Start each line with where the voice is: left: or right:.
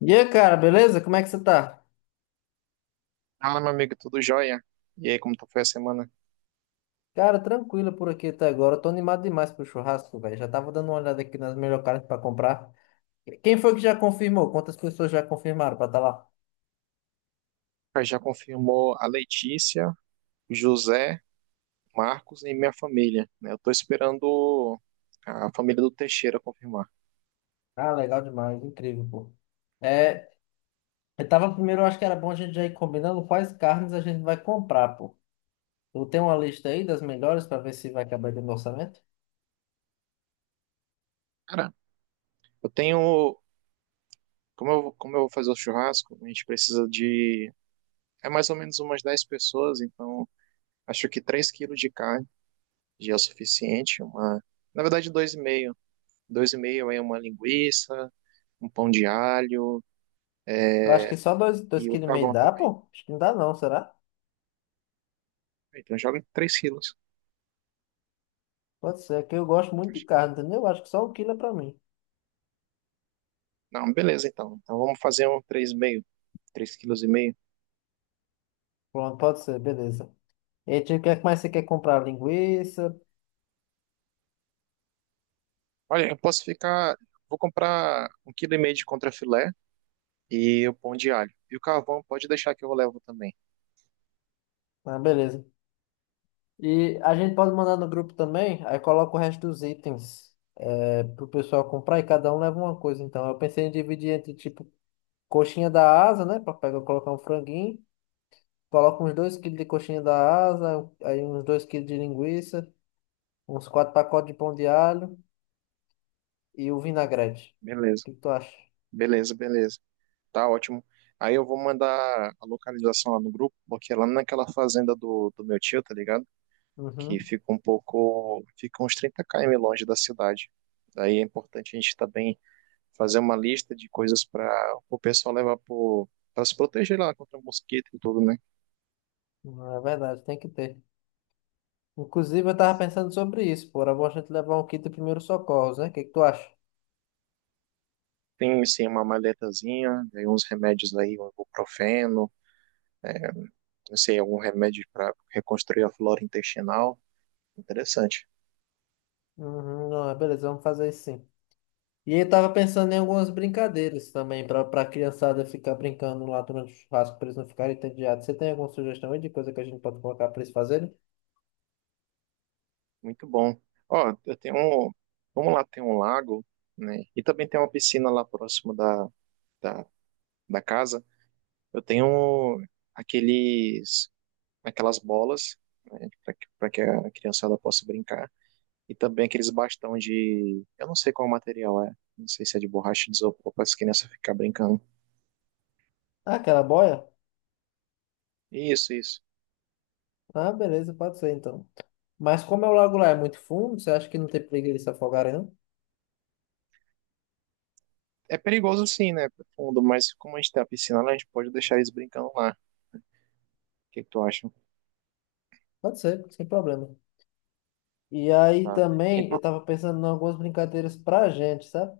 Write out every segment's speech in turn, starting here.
left: E aí, cara, beleza? Como é que você tá?
right: Fala, meu amigo, tudo jóia? E aí, foi a semana?
left: Cara, tranquilo por aqui até agora. Eu tô animado demais pro churrasco, velho. Já tava dando uma olhada aqui nas melhores carnes pra comprar. Quem foi que já confirmou? Quantas pessoas já confirmaram pra estar tá lá?
right: Já confirmou a Letícia, José, Marcos e minha família, né? Eu tô esperando a família do Teixeira confirmar.
left: Ah, legal demais, incrível, pô. É, eu tava primeiro, eu acho que era bom a gente já ir combinando quais carnes a gente vai comprar, pô. Eu tenho uma lista aí das melhores pra ver se vai acabar dentro do orçamento.
right: Cara, eu tenho... Como eu vou fazer o churrasco, a gente precisa de... É mais ou menos umas 10 pessoas, então acho que 3 quilos de carne já é o suficiente. Uma, na verdade, dois e meio, 2,5 é uma linguiça, um pão de alho
left: Eu acho que só dois
right: e o
left: quilos e meio
right: carvão
left: dá,
right: também.
left: pô? Acho que não dá não, será?
right: Então joga 3 quilos.
left: Pode ser, é que eu gosto muito de carne, entendeu? Eu acho que só 1 quilo é pra mim.
right: Não, beleza então. Então vamos fazer um 3,5 quilos.
left: Pronto, pode ser, beleza. E aí, tio, o que é que mais você quer comprar? Linguiça?
right: Olha, eu posso ficar. Vou comprar 1,5 quilo de contrafilé e o pão de alho. E o carvão pode deixar que eu levo também.
left: Ah, beleza. E a gente pode mandar no grupo também, aí coloca o resto dos itens pro pessoal comprar e cada um leva uma coisa. Então, eu pensei em dividir entre, tipo, coxinha da asa, né? Pra pegar, colocar um franguinho. Coloca uns 2 quilos de coxinha da asa, aí uns 2 quilos de linguiça, uns quatro pacotes de pão de alho e o vinagrete. O
right: Beleza,
left: que que tu acha?
right: beleza, beleza. Tá ótimo. Aí eu vou mandar a localização lá no grupo, porque é lá naquela fazenda do meu tio, tá ligado? Que
left: Uhum.
right: fica um pouco. Fica uns 30 km longe da cidade. Daí é importante a gente estar bem, fazer uma lista de coisas para o pessoal levar, para se proteger lá contra mosquito e tudo, né?
left: Não, é verdade, tem que ter. Inclusive, eu tava pensando sobre isso, pô. Era bom a gente levar um kit de primeiros socorros, né? O que que tu acha?
right: Tem, assim, uma maletazinha, aí uns remédios aí, um ibuprofeno, é, não sei, algum remédio para reconstruir a flora intestinal. Interessante,
left: Uhum, não, é beleza, vamos fazer isso sim. E aí eu tava pensando em algumas brincadeiras também, pra criançada ficar brincando lá durante o churrasco, pra eles não ficarem entediados. Você tem alguma sugestão aí de coisa que a gente pode colocar pra eles fazerem?
right: muito bom. Ó, eu tenho um, vamos lá, tem um lago, né? E também tem uma piscina lá próximo da, da casa. Eu tenho aqueles, aquelas bolas, né, para que a criançada possa brincar. E também aqueles bastão de... Eu não sei qual material é. Não sei se é de borracha, de isopor, para as crianças ficar brincando.
left: Ah, aquela boia?
right: Isso, isso.
left: Ah, beleza, pode ser então. Mas como é o lago lá é muito fundo, você acha que não tem perigo eles se afogarem, não?
right: É perigoso sim, né? Pro fundo, mas como a gente tem a piscina lá, a gente pode deixar eles brincando lá. O que que tu acha?
left: Pode ser, sem problema. E aí
right: Tá.
left: também
right: Então,
left: eu tava pensando em algumas brincadeiras pra gente, sabe?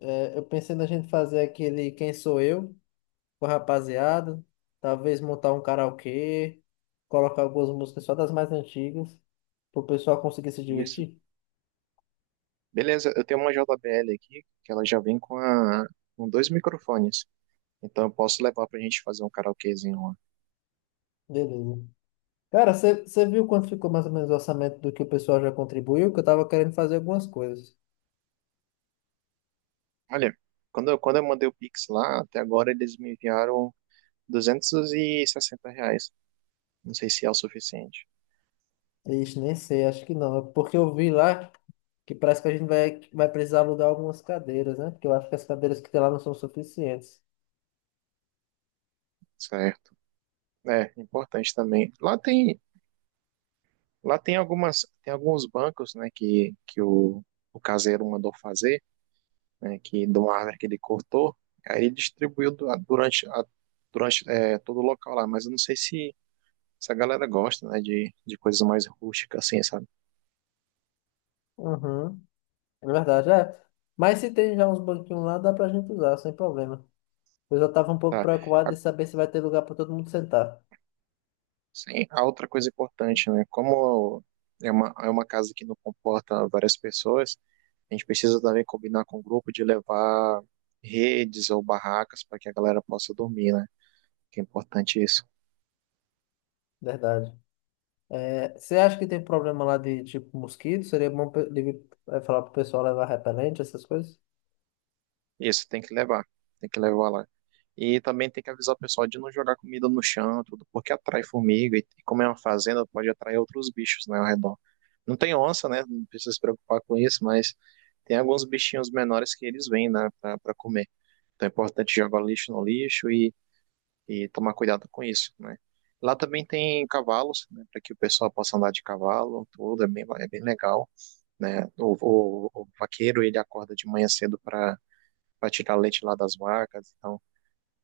left: É, eu pensei na gente fazer aquele Quem Sou Eu com a rapaziada, talvez montar um karaokê, colocar algumas músicas só das mais antigas, pro pessoal conseguir se
right: isso.
left: divertir.
right: Beleza, eu tenho uma JBL aqui, que ela já vem com, com dois microfones. Então eu posso levar pra gente fazer um karaokezinho lá.
left: Beleza. Cara, você viu quanto ficou mais ou menos o orçamento do que o pessoal já contribuiu? Que eu tava querendo fazer algumas coisas.
right: Olha, quando eu mandei o Pix lá, até agora eles me enviaram R$ 260. Não sei se é o suficiente.
left: Ixi, nem sei, acho que não. Porque eu vi lá que parece que a gente vai precisar alugar algumas cadeiras, né? Porque eu acho que as cadeiras que tem lá não são suficientes.
right: Certo. É, importante também. Lá tem algumas, tem alguns bancos, né, que o caseiro mandou fazer, né, que de uma árvore que ele cortou, aí ele distribuiu durante, durante, é, todo o local lá, mas eu não sei se a galera gosta, né, de coisas mais rústicas assim, sabe?
left: Uhum, é verdade, é. Mas se tem já uns banquinhos lá, dá pra gente usar, sem problema. Eu já tava um pouco
right: Tá.
left: preocupado de saber se vai ter lugar pra todo mundo sentar.
right: Sim, a outra coisa importante, né? Como é uma casa que não comporta várias pessoas, a gente precisa também combinar com o grupo de levar redes ou barracas para que a galera possa dormir, né? Que é importante isso.
left: Verdade. É, você acha que tem problema lá de tipo mosquito? Seria bom ele, é, falar pro pessoal levar repelente, essas coisas?
right: Isso, tem que levar. Tem que levar lá. E também tem que avisar o pessoal de não jogar comida no chão, tudo, porque atrai formiga. E como é uma fazenda, pode atrair outros bichos, né, ao redor. Não tem onça, né? Não precisa se preocupar com isso, mas tem alguns bichinhos menores que eles vêm, né, pra, pra comer. Então é importante jogar o lixo no lixo e tomar cuidado com isso, né? Lá também tem cavalos, né, para que o pessoal possa andar de cavalo, tudo, é bem legal, né? O vaqueiro, ele acorda de manhã cedo para tirar leite lá das vacas. Então,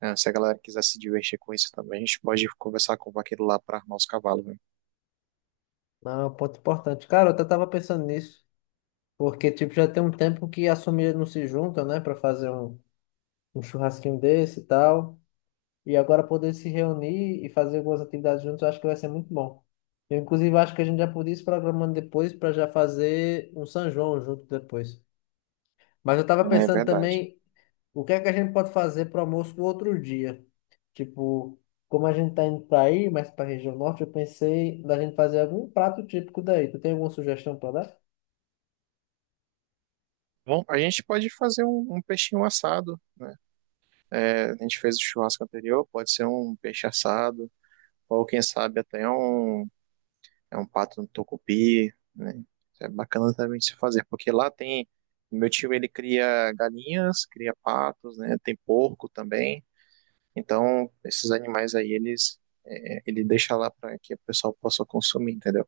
right: é, se a galera quiser se divertir com isso também, a gente pode conversar com o vaqueiro lá para armar os cavalos, né?
left: Não, é um ponto importante. Cara, eu até tava pensando nisso, porque tipo já tem um tempo que as famílias não se juntam, né, para fazer um churrasquinho desse e tal. E agora poder se reunir e fazer algumas atividades juntos, eu acho que vai ser muito bom. Eu, inclusive, acho que a gente já podia ir se programando depois para já fazer um São João junto depois. Mas eu tava
right: Uhum. É
left: pensando
right: verdade.
left: também, o que é que a gente pode fazer para o almoço do outro dia? Tipo, como a gente tá indo para aí, mais para a região norte, eu pensei da gente fazer algum prato típico daí. Tu tem alguma sugestão para dar?
right: Bom, a gente pode fazer um peixinho assado, né? É, a gente fez o churrasco anterior, pode ser um peixe assado, ou quem sabe até um, é, um pato no tucupi, né? Isso é bacana também de se fazer, porque lá tem, meu tio ele cria galinhas, cria patos, né? Tem porco também. Então, esses animais aí, eles, é, ele deixa lá para que o pessoal possa consumir, entendeu?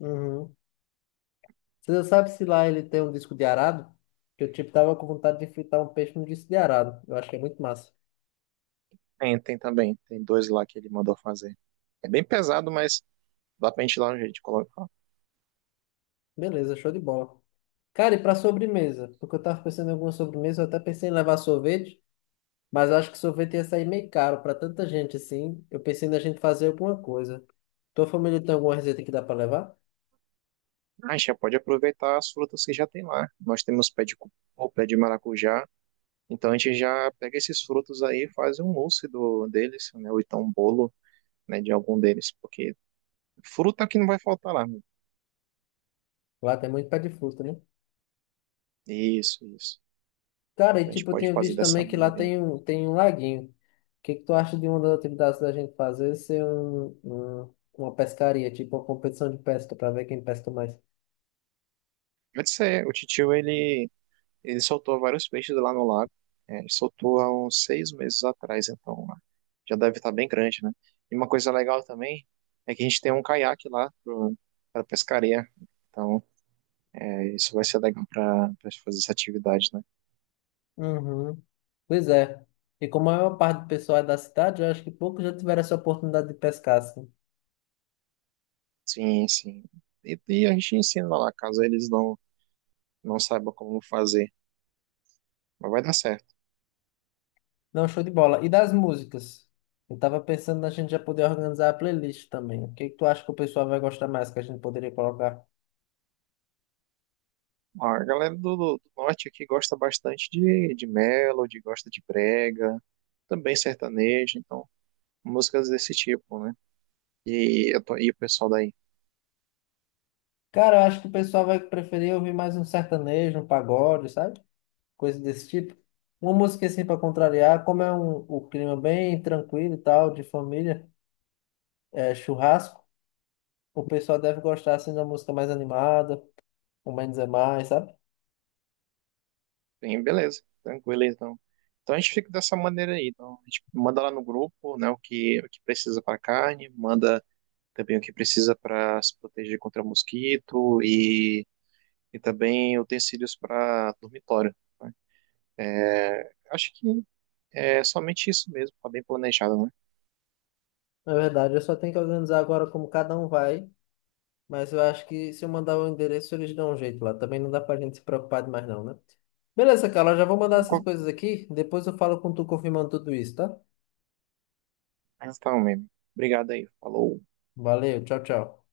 left: Uhum. Você já sabe se lá ele tem um disco de arado? Que eu tipo tava com vontade de fritar um peixe no disco de arado. Eu acho que é muito massa.
right: Tem, tem também, tem dois lá que ele mandou fazer. É bem pesado, mas dá pra gente ir lá no jeito de colocar.
left: Beleza, show de bola. Cara, e para sobremesa? Porque eu tava pensando em alguma sobremesa, eu até pensei em levar sorvete, mas acho que sorvete ia sair meio caro para tanta gente assim. Eu pensei na gente fazer alguma coisa. Tua família tem alguma receita que dá para levar?
right: Ah, a gente já pode aproveitar as frutas que já tem lá. Nós temos pé de cupuaçu, pé de maracujá. Então a gente já pega esses frutos aí e faz um mousse deles, né? Ou então um bolo, né, de algum deles. Porque fruta que não vai faltar lá, né?
left: Lá tem muito pé de fruta, né?
right: Isso, isso.
left: Cara, e
right: Então a gente
left: tipo, eu
right: pode
left: tinha
right: fazer
left: visto
right: dessa
left: também que lá
right: maneira aí.
left: tem um laguinho. O que que tu acha de uma das atividades da gente fazer ser uma pescaria, tipo uma competição de pesca para ver quem pesca mais?
right: Pode ser, o titio, ele soltou vários peixes lá no lago. É, ele soltou há uns 6 meses atrás, então, né, já deve estar bem grande, né? E uma coisa legal também é que a gente tem um caiaque lá para pescaria. Então, é, isso vai ser legal para fazer essa atividade, né?
left: Uhum. Pois é. E como a maior parte do pessoal é da cidade, eu acho que poucos já tiveram essa oportunidade de pescar, assim.
right: Sim, sim. E a gente ensina lá, caso eles não saibam como fazer. Mas vai dar certo.
left: Não, show de bola. E das músicas? Eu tava pensando na gente já poder organizar a playlist também. O que que tu acha que o pessoal vai gostar mais que a gente poderia colocar?
right: A galera do norte aqui gosta bastante de melody, gosta de brega, também sertanejo, então músicas desse tipo, né? E, eu tô, e o pessoal daí,
left: Cara, eu acho que o pessoal vai preferir ouvir mais um sertanejo, um pagode, sabe? Coisa desse tipo. Uma música assim para contrariar, como é o clima bem tranquilo e tal, de família, é, churrasco, o pessoal deve gostar assim de uma música mais animada, o menos é mais, sabe?
right: bem, beleza, tranquilo, então. Então a gente fica dessa maneira aí. Então, a gente manda lá no grupo, né, o que precisa para carne, manda também o que precisa para se proteger contra mosquito e também utensílios para dormitório, né? É, acho que é somente isso mesmo, tá bem planejado, né?
left: Na verdade, eu só tenho que organizar agora como cada um vai. Mas eu acho que se eu mandar o endereço, eles dão um jeito lá. Também não dá pra gente se preocupar demais, não, né? Beleza, Carla, eu já vou mandar essas coisas aqui. Depois eu falo com tu confirmando tudo isso, tá?
right: Então, mesmo. Obrigado aí, falou.
left: Valeu, tchau, tchau.